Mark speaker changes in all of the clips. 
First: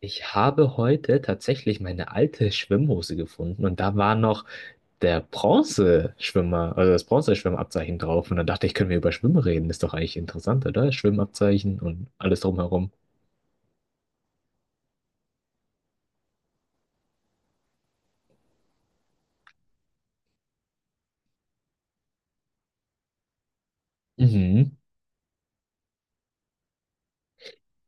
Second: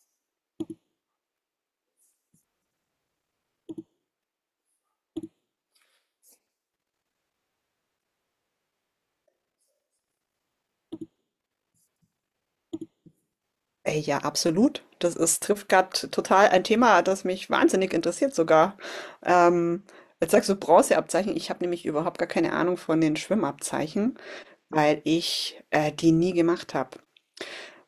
Speaker 1: Ich habe heute tatsächlich meine alte Schwimmhose gefunden und da war noch der Bronzeschwimmer, also das Bronzeschwimmabzeichen drauf. Und dann dachte ich, können wir über Schwimmen reden? Ist doch eigentlich interessant, oder? Schwimmabzeichen und alles drumherum.
Speaker 2: Ey, ja, absolut. Trifft gerade total ein Thema, das mich wahnsinnig interessiert sogar. Ähm, jetzt sagst du Bronzeabzeichen. Ich habe nämlich überhaupt gar keine Ahnung von den Schwimmabzeichen,
Speaker 1: Mhm.
Speaker 2: weil ich die nie gemacht habe.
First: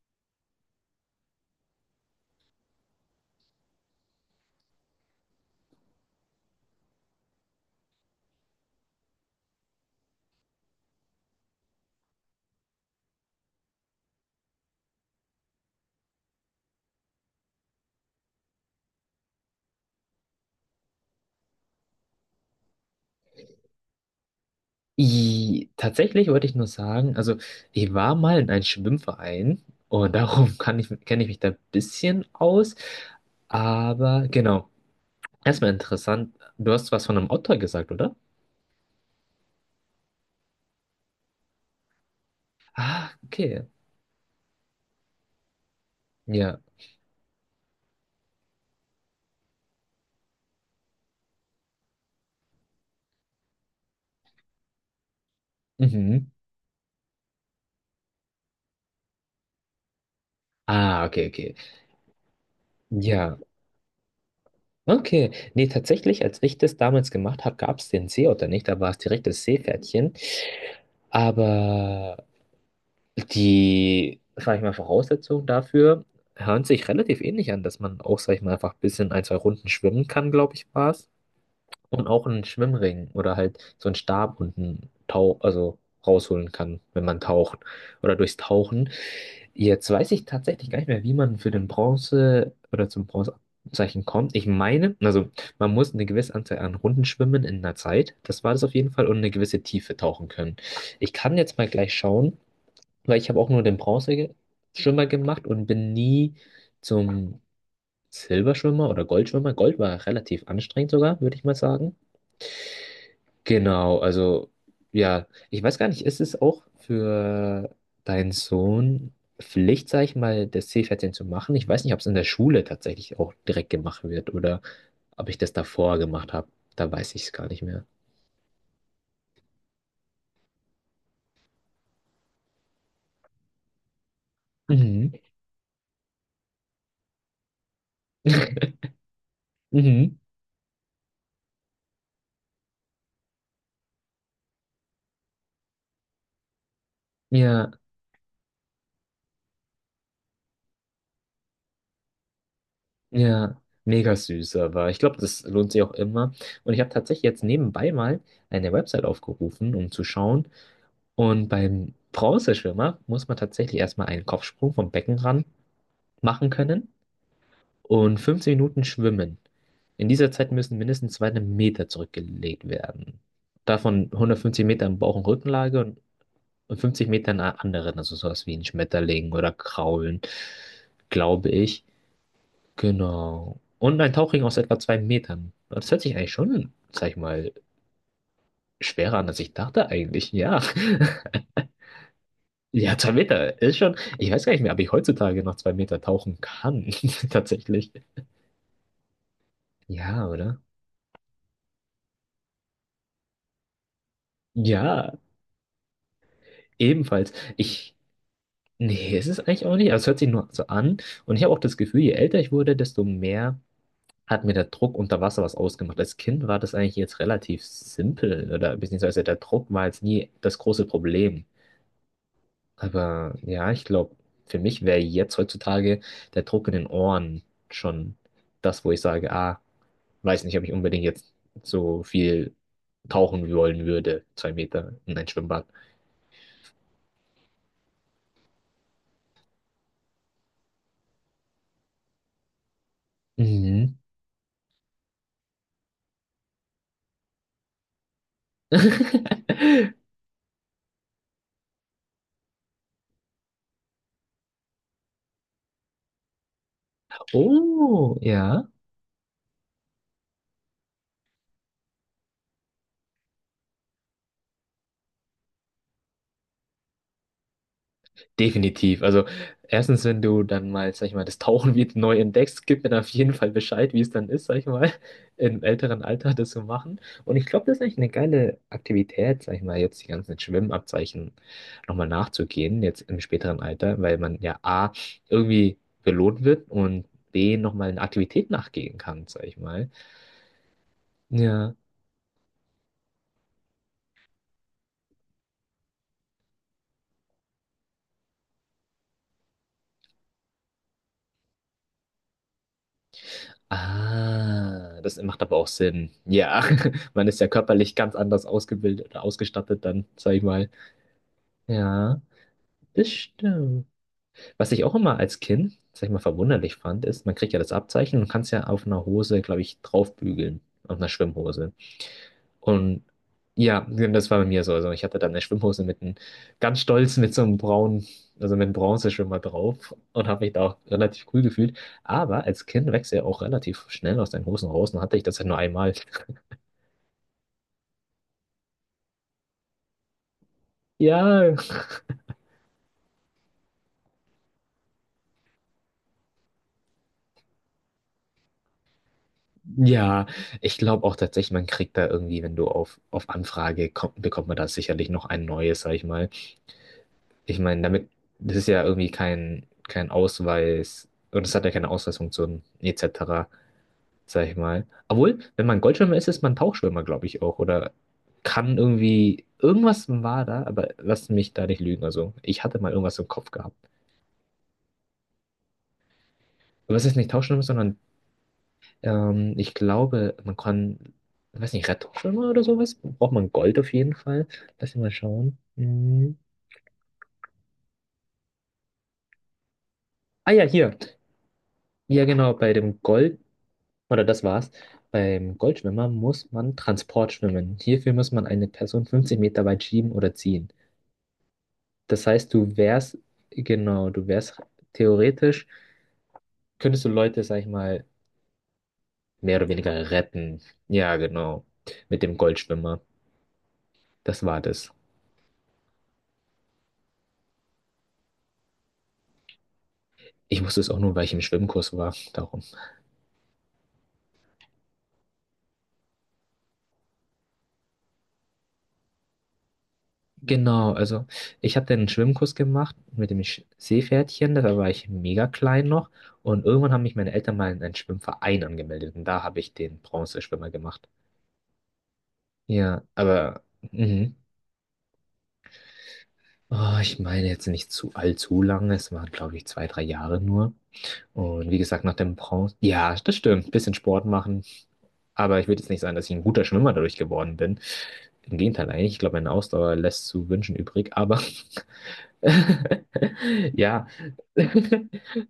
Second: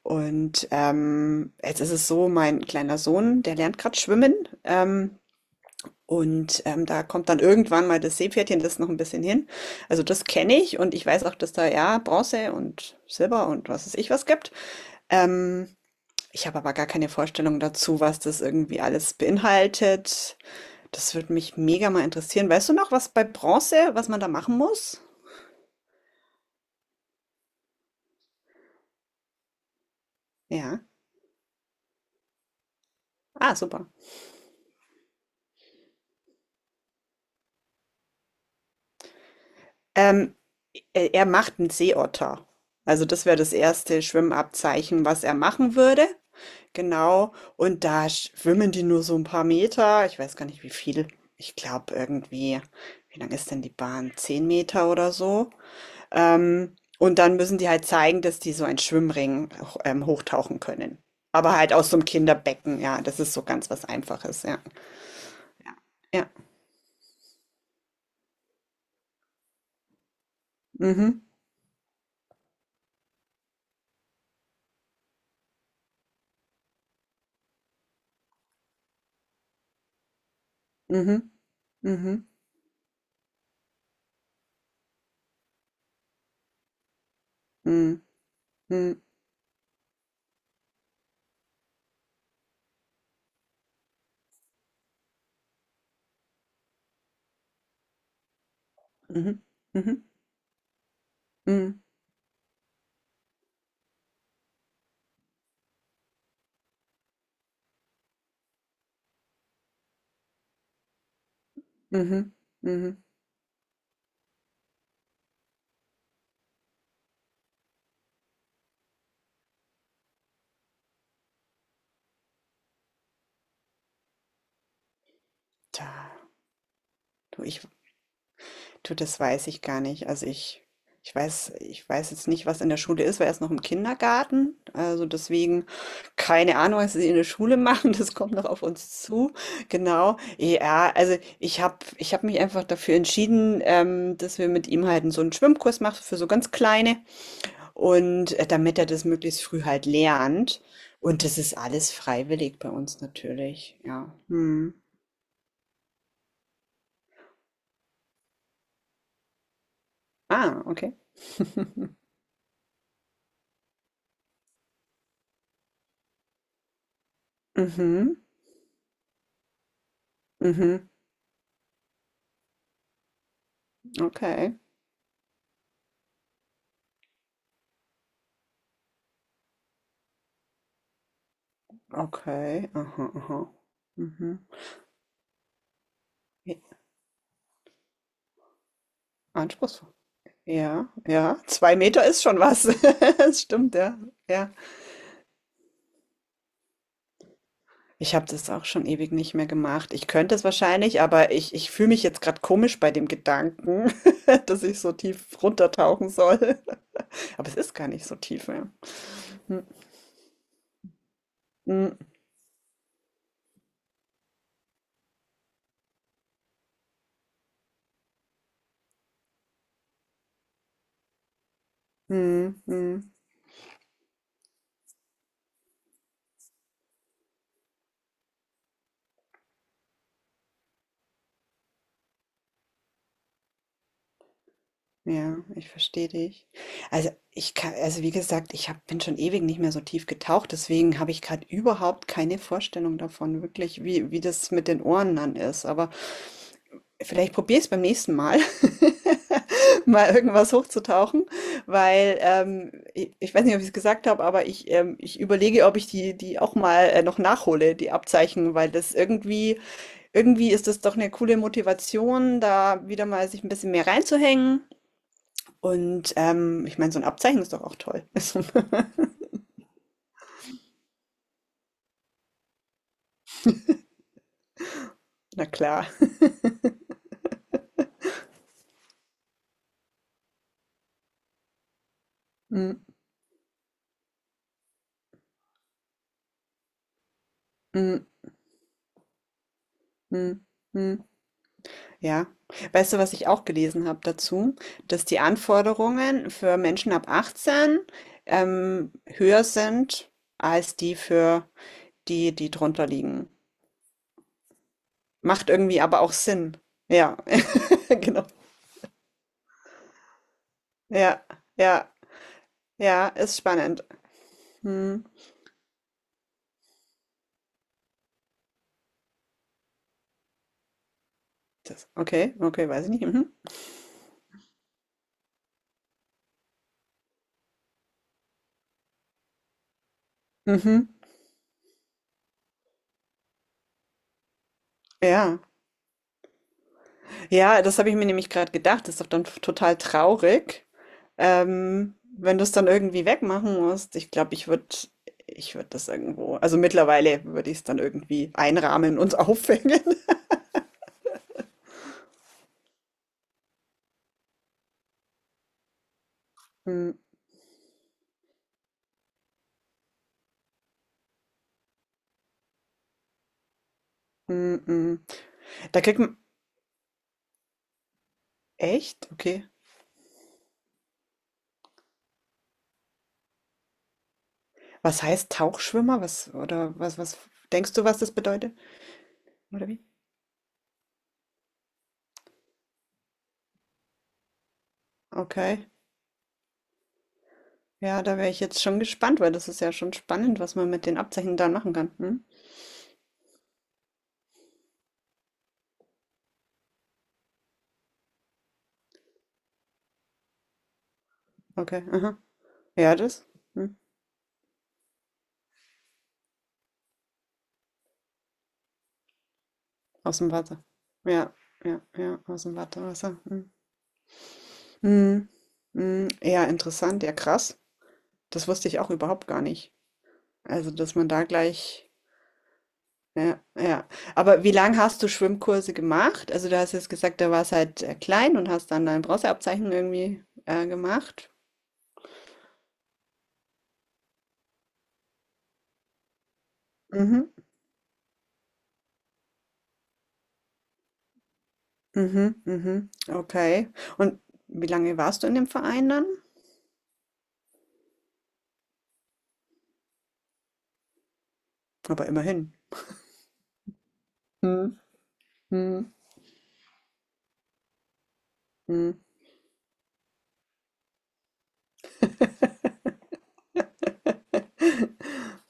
Speaker 2: Und jetzt ist es so, mein kleiner Sohn, der lernt gerade schwimmen. Ähm, und da kommt dann irgendwann mal das Seepferdchen, das ist noch ein bisschen hin. Also das kenne ich und ich weiß auch, dass da ja Bronze und Silber und was weiß ich was gibt. Ähm, ich habe aber gar keine Vorstellung dazu, was das irgendwie alles beinhaltet. Das würde mich mega mal interessieren. Weißt du noch, was bei Bronze, was man da machen muss?
Speaker 1: Tatsächlich wollte ich nur sagen, also ich war mal in einem Schwimmverein und darum
Speaker 2: Ja.
Speaker 1: kenne ich mich da ein bisschen aus.
Speaker 2: Ah, super.
Speaker 1: Aber genau, erstmal interessant, du hast was von einem Otter gesagt, oder?
Speaker 2: Ähm, er macht einen Seeotter. Also
Speaker 1: Ah,
Speaker 2: das wäre das
Speaker 1: okay.
Speaker 2: erste Schwimmabzeichen, was er machen würde.
Speaker 1: Ja.
Speaker 2: Genau. Und da schwimmen die nur so ein paar Meter. Ich weiß gar nicht, wie viel. Ich glaube irgendwie, wie lang ist denn die Bahn? Zehn Meter oder so.
Speaker 1: Mhm.
Speaker 2: Und dann müssen die halt zeigen, dass die so einen Schwimmring auch, hochtauchen können.
Speaker 1: Ah, okay, okay.
Speaker 2: Aber halt aus so einem Kinderbecken, ja, das ist
Speaker 1: Ja,
Speaker 2: so ganz was Einfaches, ja.
Speaker 1: okay. Nee,
Speaker 2: Ja.
Speaker 1: tatsächlich,
Speaker 2: Ja.
Speaker 1: als ich das damals gemacht habe, gab es den Seeotter nicht. Da war es direkt das Seepferdchen.
Speaker 2: Mhm.
Speaker 1: Aber die, sag ich mal, Voraussetzungen dafür hören sich relativ ähnlich an, dass man auch, sag ich mal, einfach ein bisschen ein, zwei Runden schwimmen kann, glaube ich, war es.
Speaker 2: Mhm.
Speaker 1: Und auch
Speaker 2: Mhm.
Speaker 1: einen Schwimmring oder halt so einen Stab und also rausholen kann, wenn man taucht.
Speaker 2: Mhm.
Speaker 1: Oder durchs Tauchen.
Speaker 2: Mhm.
Speaker 1: Jetzt weiß ich tatsächlich gar nicht mehr, wie man für den Bronze oder zum Bronzezeichen kommt. Ich meine, also man muss eine gewisse Anzahl an Runden schwimmen in einer Zeit. Das war das auf jeden Fall und eine
Speaker 2: Mhm.
Speaker 1: gewisse Tiefe
Speaker 2: Mhm.
Speaker 1: tauchen können. Ich kann jetzt mal
Speaker 2: Mhm.
Speaker 1: gleich schauen, weil ich habe auch nur den Bronzeschwimmer gemacht und bin nie zum Silberschwimmer oder Goldschwimmer. Gold war relativ anstrengend sogar, würde ich mal sagen.
Speaker 2: Mhm. Mhm.
Speaker 1: Genau, also ja, ich weiß gar nicht, ist es auch für deinen Sohn Pflicht, sag ich mal, das Seepferdchen zu machen? Ich weiß nicht, ob es in der Schule tatsächlich auch direkt gemacht wird oder ob ich das davor
Speaker 2: Tja,
Speaker 1: gemacht habe. Da weiß ich es
Speaker 2: du,
Speaker 1: gar
Speaker 2: ich
Speaker 1: nicht mehr.
Speaker 2: Du, das weiß ich gar nicht. Also ich weiß jetzt nicht, was in der Schule ist, weil er ist noch im Kindergarten. Also
Speaker 1: Mhm.
Speaker 2: deswegen keine Ahnung, was sie in der Schule machen. Das kommt noch auf uns zu.
Speaker 1: Mhm.
Speaker 2: Genau. Ja, also ich habe mich einfach dafür entschieden, dass wir mit ihm halt so einen Schwimmkurs machen für so ganz Kleine
Speaker 1: Ja,
Speaker 2: und damit er das möglichst früh halt lernt. Und das ist alles freiwillig bei uns
Speaker 1: ja,
Speaker 2: natürlich. Ja.
Speaker 1: mega süß,
Speaker 2: Hm.
Speaker 1: aber ich glaube, das lohnt sich auch immer. Und ich habe tatsächlich jetzt nebenbei mal eine Website aufgerufen, um zu schauen.
Speaker 2: Ah, okay.
Speaker 1: Und beim Bronzeschwimmer muss man tatsächlich erstmal einen Kopfsprung vom Becken ran machen können und
Speaker 2: Mhm.
Speaker 1: 15 Minuten schwimmen. In dieser Zeit müssen
Speaker 2: Mhm.
Speaker 1: mindestens 2 Meter zurückgelegt werden. Davon
Speaker 2: Okay.
Speaker 1: 150 Meter in Bauch- und Rückenlage und 50 Meter in einer anderen, also sowas wie ein Schmetterling oder Kraulen, glaube ich.
Speaker 2: Okay, aha, aha.
Speaker 1: Genau. Und ein
Speaker 2: Mhm.
Speaker 1: Tauchring aus etwa 2 Metern. Das hört sich eigentlich
Speaker 2: J
Speaker 1: schon, sag ich mal, schwerer an, als ich dachte
Speaker 2: Anspruchsvoll.
Speaker 1: eigentlich. Ja.
Speaker 2: Ja, ja, 2 Meter ist schon was.
Speaker 1: Ja, zwei
Speaker 2: Das
Speaker 1: Meter
Speaker 2: stimmt,
Speaker 1: ist schon.
Speaker 2: ja,
Speaker 1: Ich weiß
Speaker 2: ja.
Speaker 1: gar nicht mehr, ob ich heutzutage noch 2 Meter tauchen kann. Tatsächlich.
Speaker 2: Ich habe das auch schon ewig nicht mehr gemacht. Ich
Speaker 1: Ja,
Speaker 2: könnte es
Speaker 1: oder?
Speaker 2: wahrscheinlich, aber ich fühle mich jetzt gerade komisch bei dem Gedanken, dass ich so
Speaker 1: Ja.
Speaker 2: tief runtertauchen soll.
Speaker 1: Ebenfalls.
Speaker 2: Aber es ist gar
Speaker 1: Ich.
Speaker 2: nicht so tief, ja.
Speaker 1: Nee, ist es
Speaker 2: Mhm.
Speaker 1: eigentlich auch nicht. Also es hört sich nur so an. Und ich habe auch das
Speaker 2: Mhm.
Speaker 1: Gefühl, je älter ich wurde, desto mehr hat mir der Druck unter Wasser was ausgemacht. Als Kind war das eigentlich jetzt relativ simpel. Oder beziehungsweise der Druck war jetzt nie das große Problem.
Speaker 2: Mhm. Mhm.
Speaker 1: Aber ja, ich glaube, für mich wäre jetzt heutzutage der Druck in den Ohren schon das, wo ich sage, ah, weiß nicht, ob ich unbedingt jetzt so viel tauchen wollen würde. Zwei Meter in ein
Speaker 2: Ja,
Speaker 1: Schwimmbad.
Speaker 2: ich verstehe dich. Also ich kann, also wie gesagt, ich hab, bin schon ewig nicht mehr so tief getaucht, deswegen habe ich gerade überhaupt keine Vorstellung davon, wirklich,
Speaker 1: Mhm.
Speaker 2: wie, wie das mit den Ohren dann ist. Aber vielleicht probiere ich es beim nächsten Mal, mal irgendwas hochzutauchen, weil ich weiß nicht, ob ich es gesagt habe, aber ich überlege, ob ich die auch mal noch nachhole, die
Speaker 1: Oh,
Speaker 2: Abzeichen,
Speaker 1: ja,
Speaker 2: weil irgendwie ist das doch eine coole Motivation, da wieder mal sich ein bisschen mehr reinzuhängen. Und ich meine, so ein Abzeichen ist doch auch toll.
Speaker 1: definitiv. Also erstens, wenn du dann mal, sag ich mal, das Tauchen wieder neu entdeckst, gib mir dann auf jeden Fall Bescheid, wie es dann ist, sag ich mal,
Speaker 2: Na
Speaker 1: im
Speaker 2: klar.
Speaker 1: älteren Alter das zu machen. Und ich glaube, das ist eigentlich eine geile Aktivität, sag ich mal, jetzt die ganzen Schwimmabzeichen nochmal
Speaker 2: Mhm,
Speaker 1: nachzugehen, jetzt im späteren Alter, weil man ja A, irgendwie belohnt wird und B, nochmal eine
Speaker 2: mhm,
Speaker 1: Aktivität nachgehen kann, sag ich mal.
Speaker 2: mhm, mhm.
Speaker 1: Ja.
Speaker 2: Ja. Weißt du, was ich auch gelesen habe dazu? Dass die Anforderungen für Menschen ab 18, höher sind als die für die, die drunter liegen.
Speaker 1: Ah, das macht
Speaker 2: Macht
Speaker 1: aber auch
Speaker 2: irgendwie aber
Speaker 1: Sinn.
Speaker 2: auch Sinn.
Speaker 1: Ja,
Speaker 2: Ja,
Speaker 1: man ist ja körperlich ganz
Speaker 2: genau.
Speaker 1: anders ausgebildet oder ausgestattet dann, sag ich mal.
Speaker 2: Ja, ja,
Speaker 1: Ja,
Speaker 2: ja,
Speaker 1: das
Speaker 2: ist spannend.
Speaker 1: stimmt. Was ich auch
Speaker 2: Mhm.
Speaker 1: immer als Kind, sag ich mal, verwunderlich fand, ist, man kriegt ja das Abzeichen und kann es ja auf einer Hose, glaube ich, draufbügeln, auf einer Schwimmhose.
Speaker 2: Das okay, okay, weiß ich
Speaker 1: Und
Speaker 2: nicht. Mhm.
Speaker 1: ja, das war bei mir so. Also ich hatte dann eine Schwimmhose mit einem, ganz stolz mit so einem braunen, also mit einem Bronzeschwimmer drauf und habe mich da auch
Speaker 2: Mhm.
Speaker 1: relativ cool gefühlt. Aber als Kind wächst ja auch relativ schnell aus deinen Hosen raus und hatte ich das
Speaker 2: Ja.
Speaker 1: ja nur einmal.
Speaker 2: Ja, das habe ich mir nämlich gerade gedacht. Das ist doch dann total traurig,
Speaker 1: Ja,
Speaker 2: wenn du es dann irgendwie wegmachen musst. Ich glaube, ich würde das irgendwo, also mittlerweile würde ich es dann irgendwie einrahmen und aufhängen.
Speaker 1: ja, ich glaube auch tatsächlich, man kriegt da irgendwie, wenn du auf Anfrage kommt, bekommt man da sicherlich noch ein neues, sag ich mal.
Speaker 2: Mm,
Speaker 1: Ich meine, das ist ja irgendwie kein Ausweis und es hat ja keine Ausweisfunktion etc., sag ich
Speaker 2: mm,
Speaker 1: mal.
Speaker 2: mm.
Speaker 1: Obwohl, wenn man
Speaker 2: Da kriegt
Speaker 1: Goldschwimmer
Speaker 2: man,
Speaker 1: ist, ist man Tauchschwimmer, glaube ich auch. Oder kann
Speaker 2: echt?
Speaker 1: irgendwie,
Speaker 2: Okay.
Speaker 1: irgendwas war da, aber lass mich da nicht lügen. Also, ich hatte mal irgendwas im Kopf gehabt.
Speaker 2: Was heißt Tauchschwimmer? Was, oder
Speaker 1: Aber
Speaker 2: was,
Speaker 1: es ist
Speaker 2: was,
Speaker 1: nicht Tauchschwimmer,
Speaker 2: denkst du,
Speaker 1: sondern
Speaker 2: was das bedeutet? Oder
Speaker 1: ich
Speaker 2: wie?
Speaker 1: glaube, man kann, ich weiß nicht, Rettungsschwimmer oder sowas. Braucht man Gold auf jeden Fall. Lass mich mal schauen.
Speaker 2: Okay.
Speaker 1: Hm.
Speaker 2: Ja, da wäre ich jetzt schon gespannt, weil das ist ja schon spannend,
Speaker 1: Ah
Speaker 2: was
Speaker 1: ja,
Speaker 2: man mit
Speaker 1: hier.
Speaker 2: den Abzeichen dann machen kann. Hm?
Speaker 1: Ja, genau, bei dem Gold, oder das war's. Beim Goldschwimmer muss man Transport schwimmen. Hierfür muss man eine Person 50 Meter weit schieben oder ziehen.
Speaker 2: Okay, aha.
Speaker 1: Das heißt, du
Speaker 2: Ja,
Speaker 1: wärst,
Speaker 2: das. Hm.
Speaker 1: genau, du wärst theoretisch, könntest du Leute, sag ich mal, mehr oder weniger
Speaker 2: Aus dem
Speaker 1: retten.
Speaker 2: Wasser.
Speaker 1: Ja,
Speaker 2: Ja,
Speaker 1: genau.
Speaker 2: ja, ja,
Speaker 1: Mit dem
Speaker 2: aus'm
Speaker 1: Goldschwimmer.
Speaker 2: Wartewasser. Mhm.
Speaker 1: Das war das.
Speaker 2: Mhm. Mhm. Ja, interessant, ja krass. Das wusste ich auch überhaupt gar nicht.
Speaker 1: Ich
Speaker 2: Also,
Speaker 1: wusste es
Speaker 2: dass
Speaker 1: auch
Speaker 2: man
Speaker 1: nur,
Speaker 2: da
Speaker 1: weil ich im
Speaker 2: gleich
Speaker 1: Schwimmkurs war. Darum.
Speaker 2: ja, ja. Aber wie lang hast du Schwimmkurse gemacht? Also, du hast jetzt gesagt, da warst halt, klein und hast dann dein Bronzeabzeichen irgendwie,
Speaker 1: Genau, also
Speaker 2: gemacht.
Speaker 1: ich habe dann einen Schwimmkurs gemacht mit dem Seepferdchen. Da war ich mega klein noch. Und irgendwann haben mich meine
Speaker 2: Mhm.
Speaker 1: Eltern mal in einen Schwimmverein angemeldet. Und da habe ich den Bronzeschwimmer gemacht.
Speaker 2: Mhm, mhm.
Speaker 1: Ja, aber.
Speaker 2: Okay. Und
Speaker 1: Mhm.
Speaker 2: wie lange warst du in dem Verein dann?
Speaker 1: Oh, ich meine jetzt nicht zu allzu lange. Es waren, glaube ich, zwei, drei Jahre nur. Und wie gesagt,
Speaker 2: Aber
Speaker 1: nach dem
Speaker 2: immerhin.
Speaker 1: Bronze. Ja, das stimmt. Ein Bisschen Sport machen.
Speaker 2: Mhm.
Speaker 1: Aber ich würde jetzt
Speaker 2: Mhm.
Speaker 1: nicht sagen, dass ich ein guter Schwimmer dadurch geworden bin. Im Gegenteil,
Speaker 2: Mhm.
Speaker 1: eigentlich. Ich glaube, meine Ausdauer lässt zu wünschen übrig. Aber ja,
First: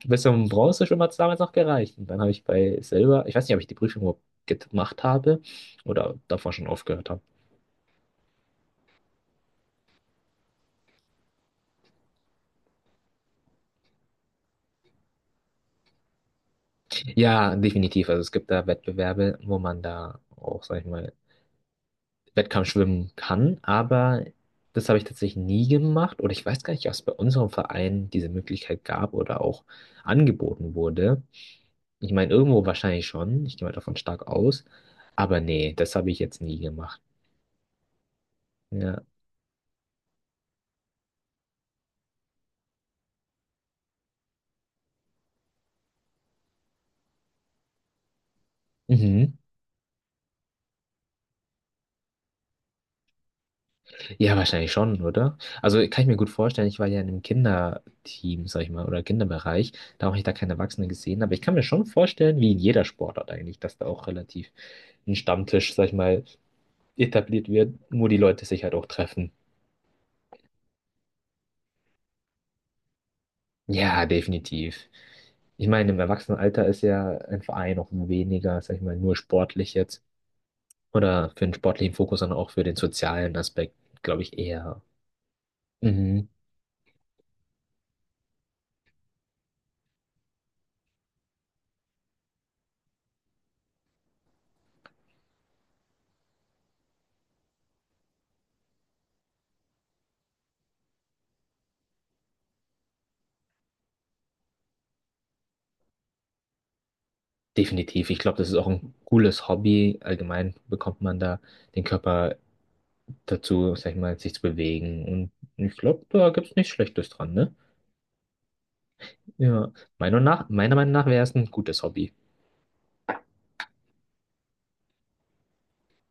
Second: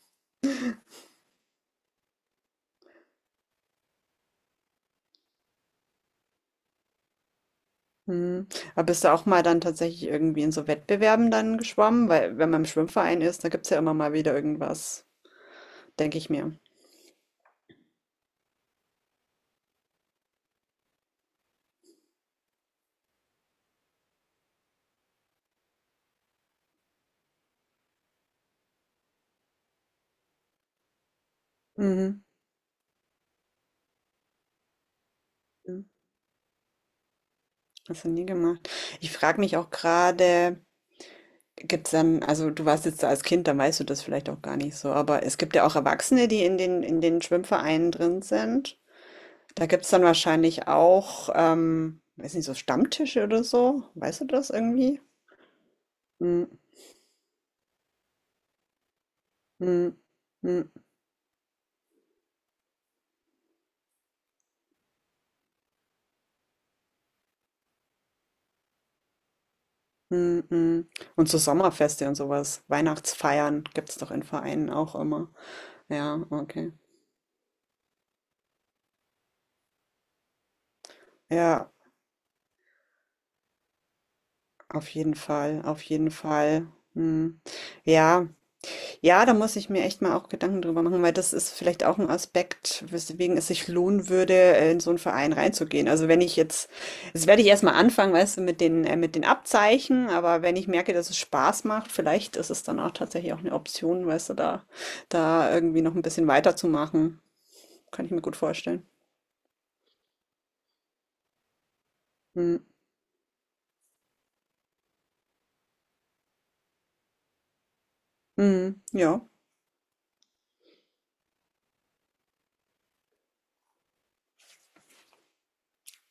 Speaker 1: bis zum Bronzeschwimmer hat es damals noch gereicht. Und dann habe ich bei Silber, ich weiß nicht, ob ich die Prüfung überhaupt gemacht habe oder davor schon aufgehört habe.
Speaker 2: Hm. Aber bist du auch mal dann tatsächlich irgendwie in so Wettbewerben dann geschwommen? Weil wenn man im Schwimmverein ist, da gibt es ja immer mal wieder irgendwas, denke ich mir.
Speaker 1: Ja, definitiv. Also es gibt da Wettbewerbe, wo man da auch, sag ich mal, Wettkampfschwimmen kann, aber das habe ich tatsächlich nie gemacht oder ich weiß gar nicht, ob es bei unserem Verein diese Möglichkeit gab oder auch angeboten wurde. Ich
Speaker 2: Mhm.
Speaker 1: meine, irgendwo wahrscheinlich schon, ich gehe mal davon stark aus, aber nee,
Speaker 2: Mhm.
Speaker 1: das habe ich jetzt nie gemacht.
Speaker 2: Hast du nie gemacht.
Speaker 1: Ja.
Speaker 2: Ich frage mich auch gerade, gibt es dann, also du warst jetzt da als Kind, dann weißt du das vielleicht auch gar nicht so, aber es gibt ja auch Erwachsene, die in den Schwimmvereinen drin sind.
Speaker 1: Mhm.
Speaker 2: Da gibt es dann wahrscheinlich auch, weiß nicht, so Stammtische oder so. Weißt du
Speaker 1: Ja,
Speaker 2: das
Speaker 1: wahrscheinlich schon,
Speaker 2: irgendwie?
Speaker 1: oder? Also kann ich mir gut vorstellen, ich war ja in einem Kinderteam, sag ich mal, oder Kinderbereich,
Speaker 2: Mhm.
Speaker 1: da habe ich da keine
Speaker 2: Mhm.
Speaker 1: Erwachsenen gesehen, aber ich kann mir schon vorstellen, wie in jeder Sportart eigentlich, dass da auch relativ ein Stammtisch, sag ich mal, etabliert wird, nur die Leute sich halt auch treffen.
Speaker 2: Mm, mm. Und so Sommerfeste und sowas, Weihnachtsfeiern gibt es
Speaker 1: Ja,
Speaker 2: doch in Vereinen
Speaker 1: definitiv.
Speaker 2: auch immer.
Speaker 1: Ich meine, im
Speaker 2: Ja,
Speaker 1: Erwachsenenalter
Speaker 2: okay.
Speaker 1: ist ja ein Verein auch weniger, sag ich mal, nur sportlich jetzt. Oder für den
Speaker 2: Ja,
Speaker 1: sportlichen Fokus, sondern auch für den sozialen Aspekt, glaube ich, eher.
Speaker 2: auf jeden Fall, auf jeden
Speaker 1: Mhm.
Speaker 2: Fall. Mm. Ja, ja, da muss ich mir echt mal auch Gedanken drüber machen, weil das ist vielleicht auch ein Aspekt, weswegen es sich lohnen würde, in so einen Verein reinzugehen. Also wenn ich jetzt, das werde ich erstmal anfangen, weißt du, mit den Abzeichen, aber wenn ich merke, dass es Spaß macht, vielleicht ist es dann auch tatsächlich auch eine Option, weißt du, da irgendwie noch ein bisschen weiterzumachen. Kann
Speaker 1: Definitiv.
Speaker 2: ich
Speaker 1: Ich
Speaker 2: mir
Speaker 1: glaube,
Speaker 2: gut
Speaker 1: das ist auch
Speaker 2: vorstellen.
Speaker 1: ein cooles Hobby. Allgemein bekommt man da den Körper
Speaker 2: Mhm.
Speaker 1: dazu, sag ich mal, sich zu bewegen. Und ich glaube, da gibt es nichts Schlechtes dran, ne?
Speaker 2: Mhm. Ja,
Speaker 1: Ja. Meiner Meinung nach wäre es ein gutes Hobby.